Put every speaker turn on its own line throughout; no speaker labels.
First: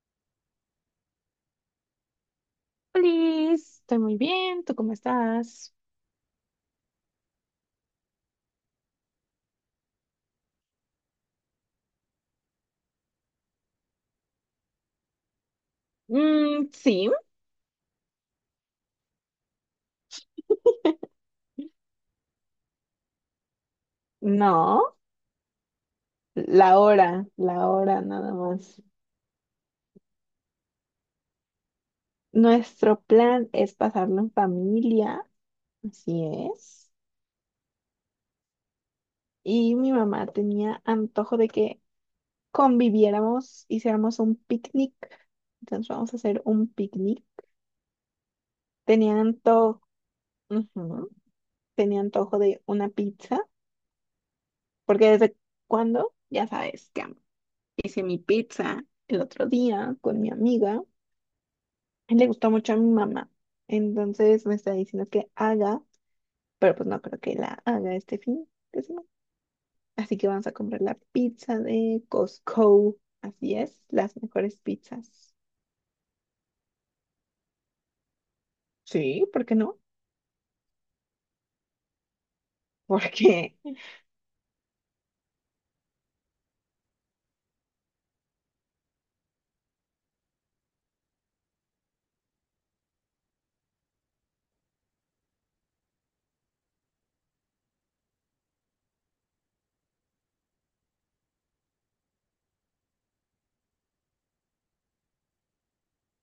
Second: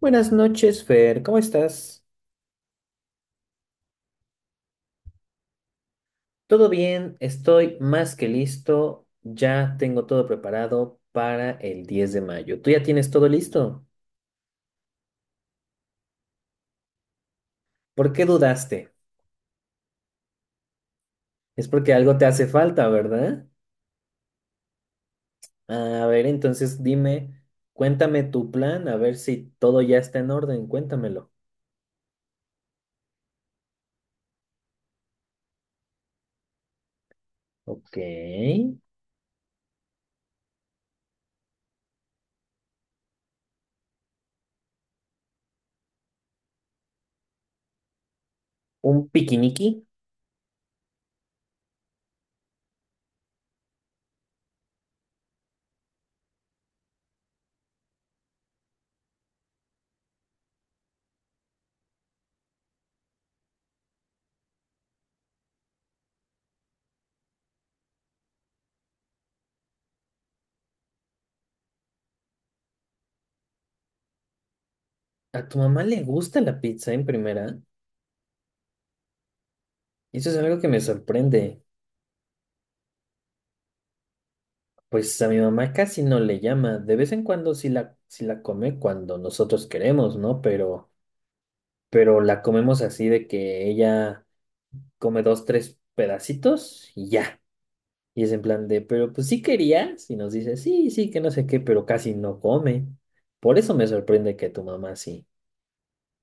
Buenas noches, Fer. ¿Cómo estás?
Liz, estoy muy bien, ¿tú cómo estás?
¿Todo bien? Estoy más que listo. Ya tengo todo preparado para el 10 de mayo. ¿Tú ya tienes todo listo?
Mm, sí.
¿Por qué dudaste? Es porque algo te hace falta, ¿verdad?
No,
A ver, entonces dime,
la hora
cuéntame
nada
tu
más.
plan, a ver si todo ya está en orden. Cuéntamelo.
Nuestro plan es pasarlo en familia, así es.
Ok.
Y mi mamá tenía antojo de que conviviéramos, hiciéramos un picnic. Entonces vamos a hacer un picnic.
¿Un
Tenía
piquiniqui?
antojo, ujú, tenía antojo de una pizza, porque desde cuando, ya sabes que hice mi pizza el otro día con mi amiga. Le gustó mucho a mi mamá. Entonces me está diciendo que haga, pero pues no creo que la haga este fin de semana. Así que vamos a comprar la pizza de Costco. Así es, las mejores pizzas.
¿A tu mamá le gusta la pizza en primera?
Sí, ¿por qué no?
Eso es algo que me sorprende.
Porque,
Pues a mi mamá casi no le llama. De vez en cuando sí la come cuando nosotros queremos, ¿no? Pero la comemos así de que ella come dos, tres pedacitos y ya. Y es en plan de, pero pues sí querías. Y nos dice, sí, sí, que no sé qué, pero casi no come. Por eso me sorprende que tu mamá sí.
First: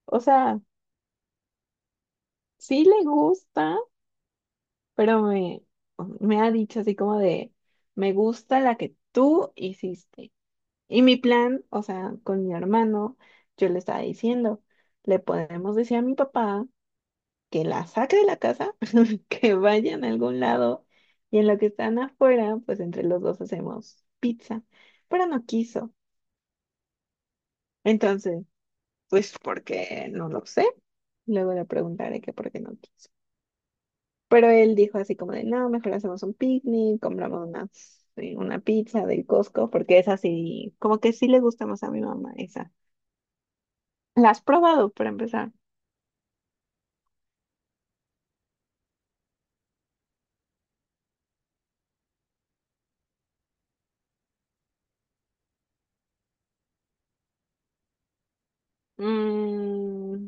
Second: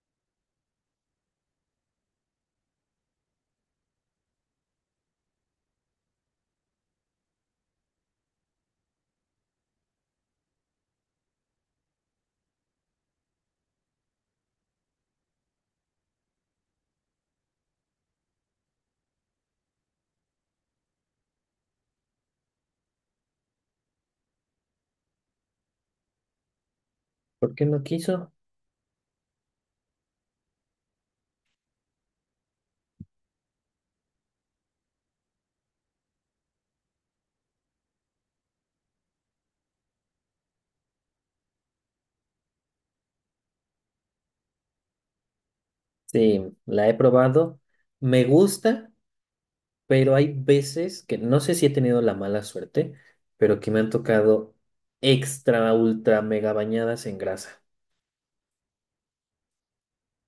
o sea, sí le gusta, pero me, me ha dicho así como de, me gusta la que tú hiciste. Y mi plan, o sea, con mi hermano, yo le estaba diciendo, le podemos decir a mi papá que la saque de la casa, que vayan a algún lado y en lo que están afuera, pues entre los dos hacemos pizza, pero no quiso.
¿Por qué no quiso?
Entonces, pues porque no lo sé, luego le preguntaré que por qué no quiso. Pero él dijo así como de, no, mejor hacemos un picnic, compramos una sí, una pizza del Costco, porque es así, como que sí le gusta más a mi mamá esa. ¿La has probado para empezar?
Sí, la he probado. Me gusta, pero hay veces que no sé si he tenido la mala suerte, pero que me han tocado extra, ultra, mega bañadas en grasa.
Mm,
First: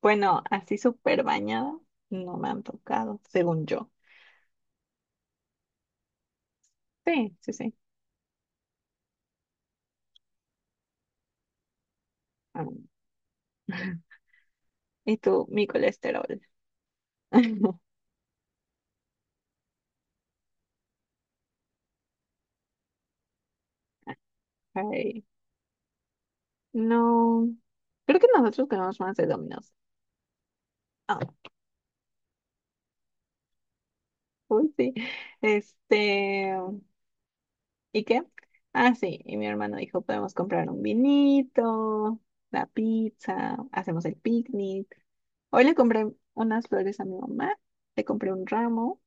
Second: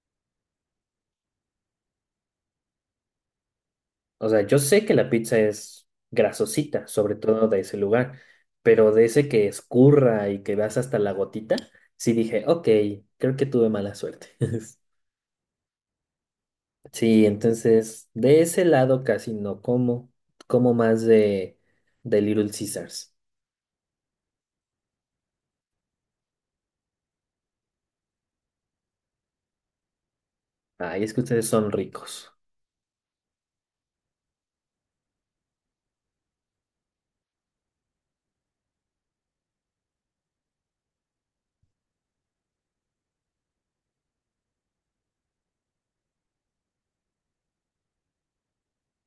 bueno, así súper bañada, no me han tocado, según yo.
O sea, yo sé que la pizza es grasosita, sobre
Sí,
todo
sí,
de
sí.
ese lugar, pero de ese que escurra y que vas hasta la gotita, sí dije, ok,
Am.
creo que tuve mala suerte.
Y tú, mi colesterol.
Sí, entonces de ese lado casi no como, como más de Little Caesars.
Ay, no. Creo que nosotros comemos más de Domino's.
Ay, es
Ah,
que ustedes son ricos.
uy, sí. Este, ¿y qué? Ah, sí. Y mi hermano dijo, podemos comprar un vinito, la pizza, hacemos el picnic. Hoy le compré unas flores a mi mamá, le compré un ramo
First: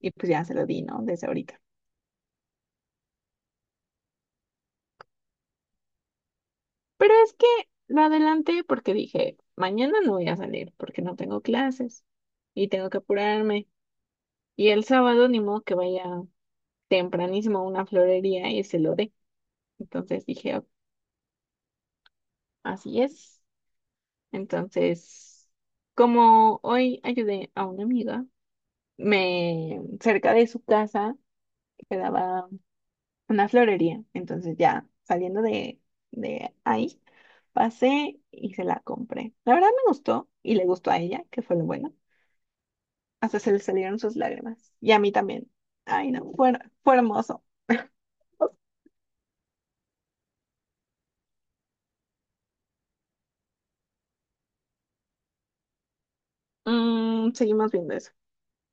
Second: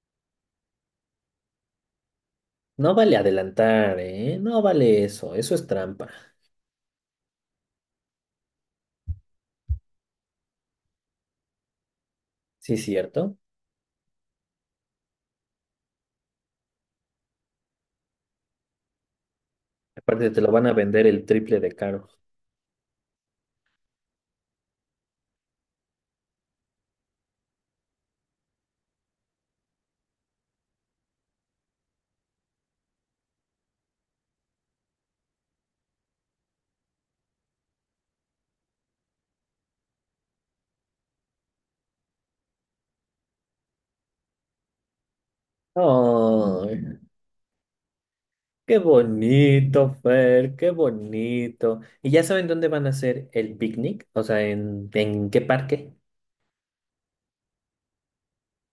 y pues ya se lo di, ¿no? Desde ahorita.
No vale adelantar, ¿eh? No vale eso, eso es trampa.
Pero es que lo adelanté porque dije, mañana no voy a salir porque no tengo clases y
Sí,
tengo que
cierto.
apurarme. Y el sábado ni modo que vaya tempranísimo a una florería y se lo dé. Entonces
Aparte te lo
dije, "Ah,
van a vender el triple de caro.
así es". Entonces, como hoy ayudé a una amiga, me cerca de su casa quedaba una florería. Entonces ya saliendo de ahí, pasé y se la compré. La verdad me gustó y le gustó a ella, que fue lo bueno. Hasta se le salieron sus lágrimas. Y a mí también. Ay, no,
Oh,
fue hermoso.
qué bonito, Fer, qué bonito. ¿Y ya saben dónde van a hacer el picnic? O sea, en qué parque?
Mm, seguimos viendo eso.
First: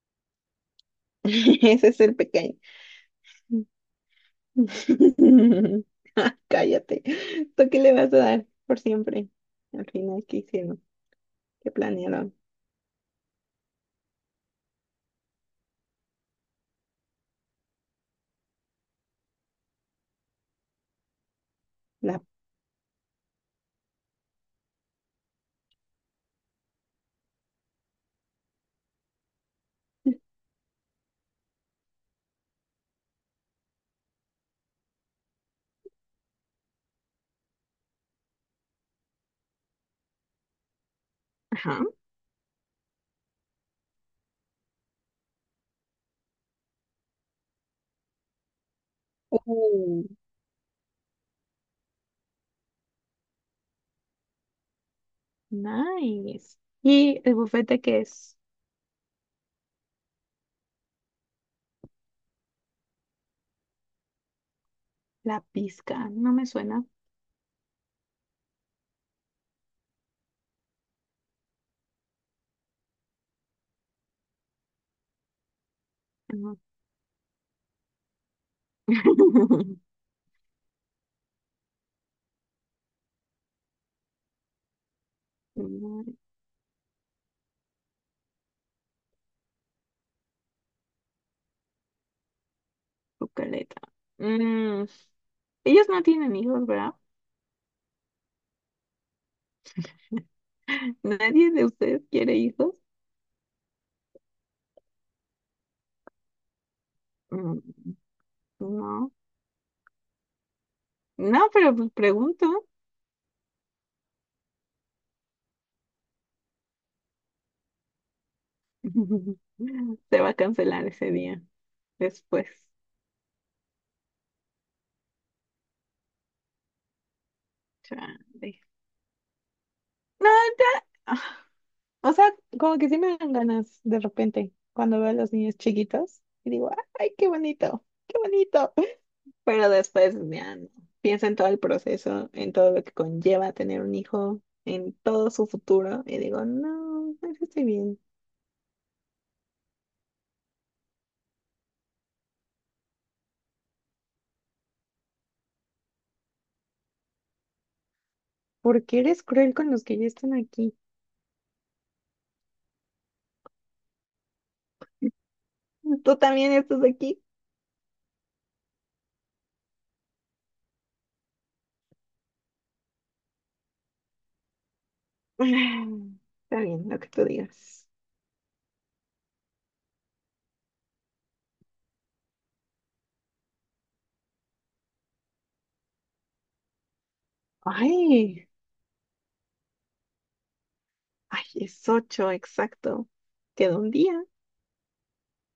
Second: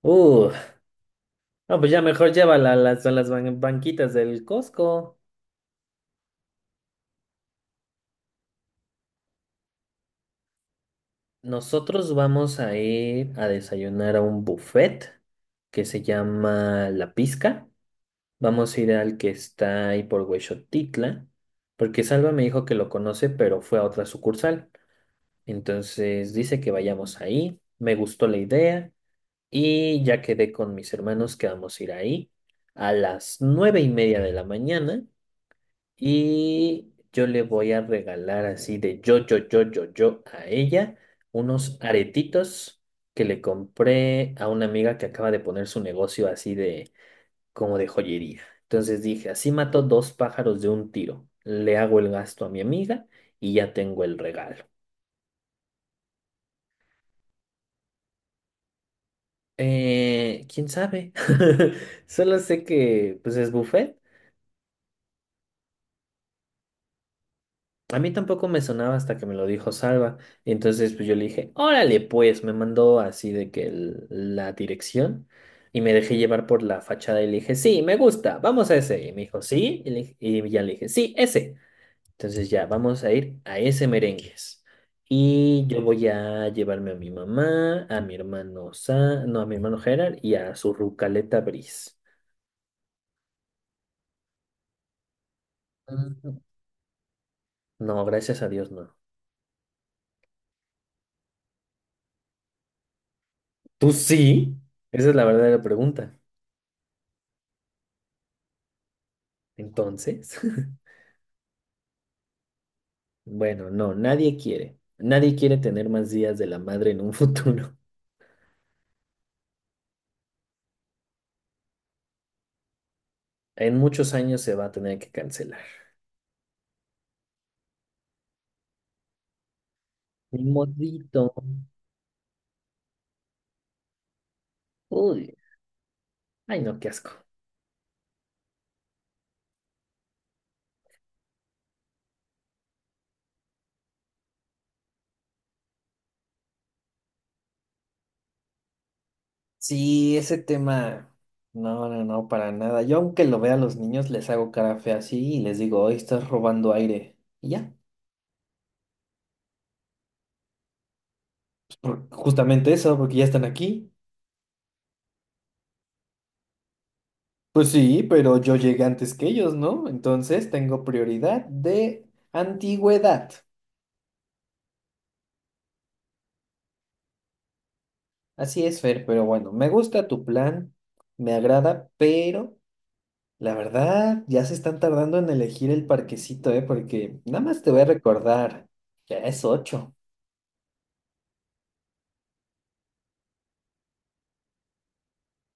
Uh, no,
Ese
pues
es
ya
el
mejor
pequeño.
llévala a las, a las banquitas del Costco.
Ah, cállate. ¿Tú qué le vas a dar por siempre? Al final, ¿qué hicieron? ¿Qué
Nosotros
planearon?
vamos a ir a desayunar a un buffet que se llama La Pizca. Vamos a ir al que está ahí por Huexotitla, porque
La...
Salva me dijo que lo conoce, pero fue a otra sucursal. Entonces dice que vayamos ahí. Me gustó la idea y ya quedé con mis hermanos que vamos a ir ahí a las 9:30 de la mañana y yo le voy a regalar así de yo, yo, yo, yo, yo a ella unos
Ajá.
aretitos que le compré a una amiga que acaba de poner su negocio así de como de joyería. Entonces dije, así mato
Uh,
dos pájaros de un tiro. Le hago el gasto a mi amiga y ya tengo el regalo.
nice. ¿Y el bufete que es?
¿Quién sabe? Solo sé que pues es buffet.
La pizca. No me suena.
A mí tampoco me sonaba hasta que me lo dijo Salva. Entonces pues yo le dije, órale pues, me mandó así de que la dirección y me dejé llevar
No.
por la fachada y le dije, sí, me gusta, vamos a ese. Y me dijo, sí, y, le- y ya le dije, sí, ese. Entonces ya, vamos a ir a ese merengues. Y yo
Una
voy a llevarme a mi mamá, a mi hermano Sa, no, a mi hermano Gerard y a su Rucaleta Briz.
Bucaleta. Mm, ellos no tienen
Mm.
hijos, ¿verdad?
No, gracias a Dios, no.
¿Nadie de ustedes quiere hijos?
¿Tú sí? Esa es la verdadera pregunta.
Mm, no,
Entonces,
no, pero pues pregunto.
bueno, no, nadie quiere. Nadie quiere tener más días de la madre en un futuro.
Se va a cancelar ese día después.
En muchos años se va a tener que cancelar.
Chale. No,
Ni
ya.
modito.
Ah, o sea, como que sí me dan ganas de repente cuando veo a los
Uy,
niños chiquitos y
ay
digo,
no, qué asco.
ay, qué bonito, qué bonito. Pero después, ya no. Pienso en todo el proceso, en todo lo que conlleva tener un hijo, en todo su futuro y digo, no, eso estoy bien.
Sí, ese tema, no, no, no, para nada. Yo aunque lo vea a los niños, les hago cara fea así y les digo, hoy estás robando aire. Y ya,
¿Porque eres cruel con los que ya están aquí?
pues, justamente eso, porque ya están aquí.
Tú también estás aquí.
Pues sí, pero yo llegué antes que ellos, ¿no? Entonces tengo prioridad de antigüedad.
Está bien, lo que tú digas.
Así es, Fer, pero bueno, me gusta tu plan, me agrada, pero la verdad ya se están tardando en elegir el parquecito, ¿eh? Porque nada más te voy a
Ay,
recordar, ya es 8.
ay, es ocho, exacto. Queda un día.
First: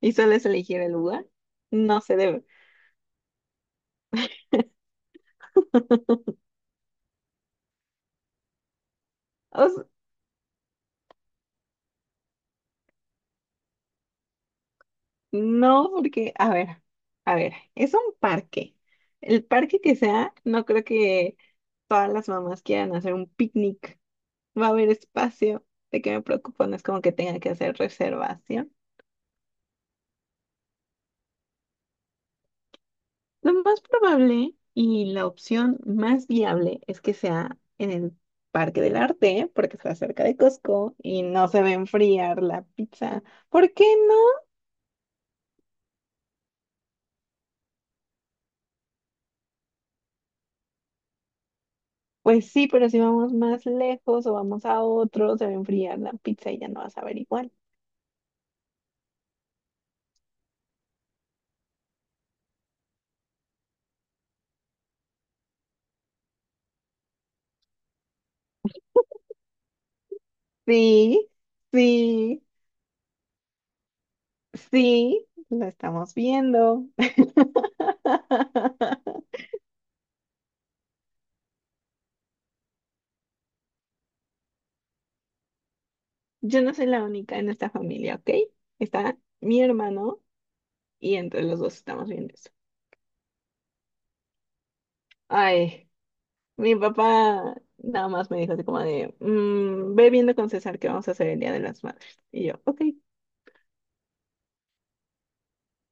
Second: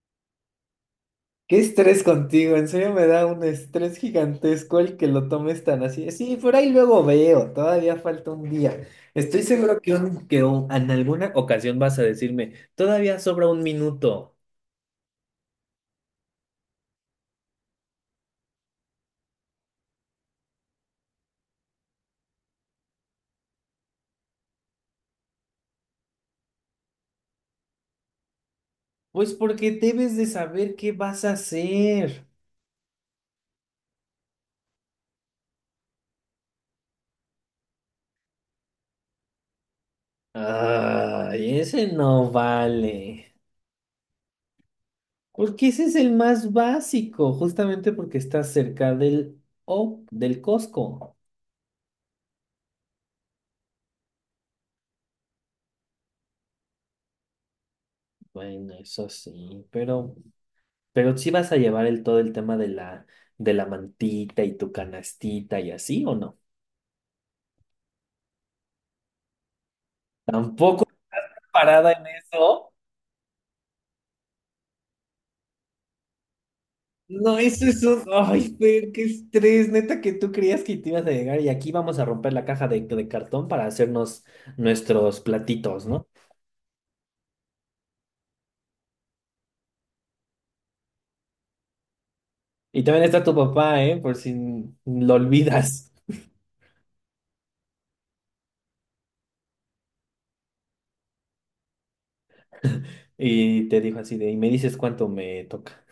¿Y sueles elegir el lugar?
Qué
No
estrés
se debe.
contigo, en serio me da un estrés gigantesco el que lo tomes tan así. Sí, por ahí luego veo, todavía falta un día. Estoy
O
seguro
s-
que en alguna ocasión vas a decirme, todavía sobra un minuto.
no, porque, a ver, es un parque. El parque que sea, no creo que todas las mamás quieran hacer un picnic. Va a haber espacio. ¿De qué me preocupo? No es como que tenga que hacer reservación.
Pues porque debes de saber qué vas a hacer.
Lo más probable y la opción más viable es que sea en el Parque del Arte, porque está cerca de Costco y no
Ay,
se va a
ese no
enfriar la pizza.
vale.
¿Por qué no?
Porque ese es el más básico, justamente porque está cerca del, o del Costco.
Pues sí, pero si vamos más lejos o vamos a otro, se va a enfriar la pizza y ya no vas a ver igual.
Bueno, eso sí, pero... Pero sí vas a llevar el todo el tema de la, mantita y tu canastita y así, ¿o no? Tampoco
Sí,
parada en
sí,
eso.
sí, lo estamos viendo.
No, eso es un... Ay, Fer, qué estrés, neta, que tú creías que te ibas a llegar y aquí vamos a romper la caja de cartón para hacernos nuestros platitos, ¿no?
Yo no soy la única en esta familia, ¿ok? Está mi hermano y entre los dos estamos viendo eso.
Y también está tu papá, ¿eh? Por si lo
Ay.
olvidas.
Mi papá nada más me dijo así como de, "Mm, ve viendo con César que vamos a hacer el Día de las Madres". Y yo, ok,
Y te dijo así de, y me dices cuánto me toca.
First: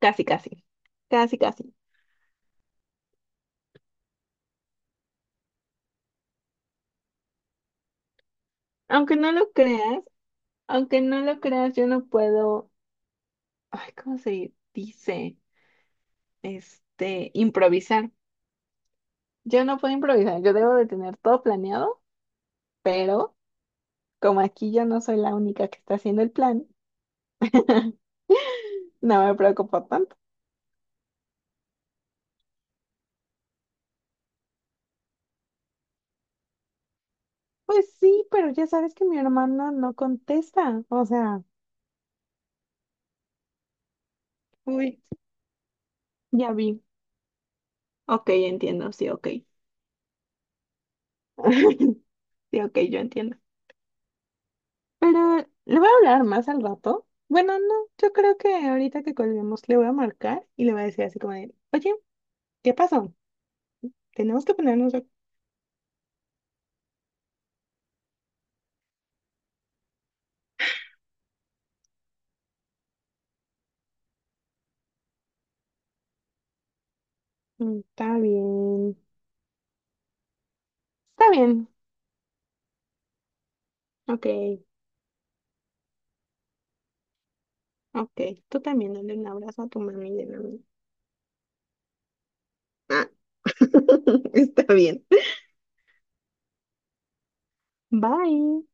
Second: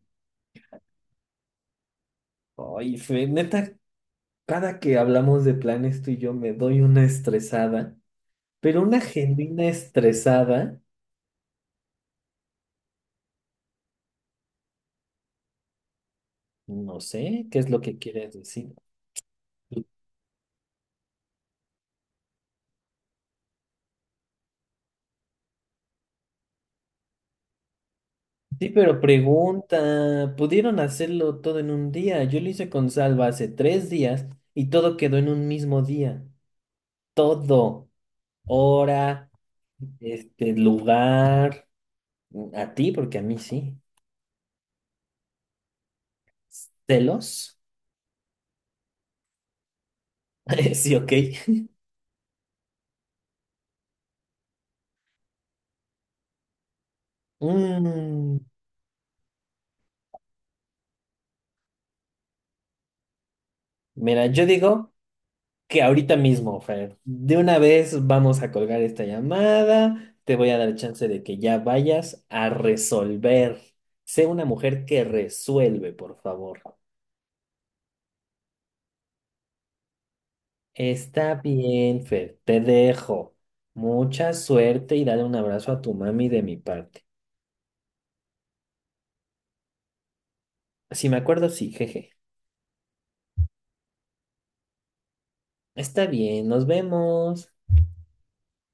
casi, casi, casi, casi.
Ay, Fer, neta, cada que hablamos de planes tú y yo me doy una estresada, pero una
Aunque no lo
genuina
creas,
estresada,
aunque no lo creas, yo no puedo, ay, ¿cómo se dice?
no
Este,
sé qué es lo que
improvisar.
quieres decir.
Yo no puedo improvisar, yo debo de tener todo planeado, pero como aquí yo no soy la única que está haciendo el plan,
Sí, pero
no me preocupo tanto.
pregunta, pudieron hacerlo todo en un día. Yo lo hice con Salva hace 3 días y todo quedó en un mismo día. Todo,
Pues sí, pero ya sabes que mi
hora,
hermana no
este
contesta, o sea,
lugar, a ti, porque a mí sí.
uy, ya vi.
Celos,
Ok, entiendo, sí, ok.
sí, ok.
Sí, ok, yo entiendo. Pero le voy a hablar más al rato. Bueno, no, yo creo
Mm,
que ahorita que colguemos le voy a marcar y le voy a decir así como de, oye, ¿qué pasó?
mira,
Tenemos
yo
que
digo
ponernos...
que ahorita mismo, Fer. De una vez vamos a colgar esta llamada. Te voy a dar chance de que ya vayas a resolver. Sé una mujer que resuelve, por favor.
"Mm, está bien, está
Está
bien".
bien, Fer. Te dejo.
Ok,
Mucha suerte y dale un abrazo a tu mami de mi parte.
ok. Tú también dale un abrazo a tu mami de la mía.
Si me acuerdo, sí, jeje.
Ah, está bien.
Está bien, nos vemos.
Bye.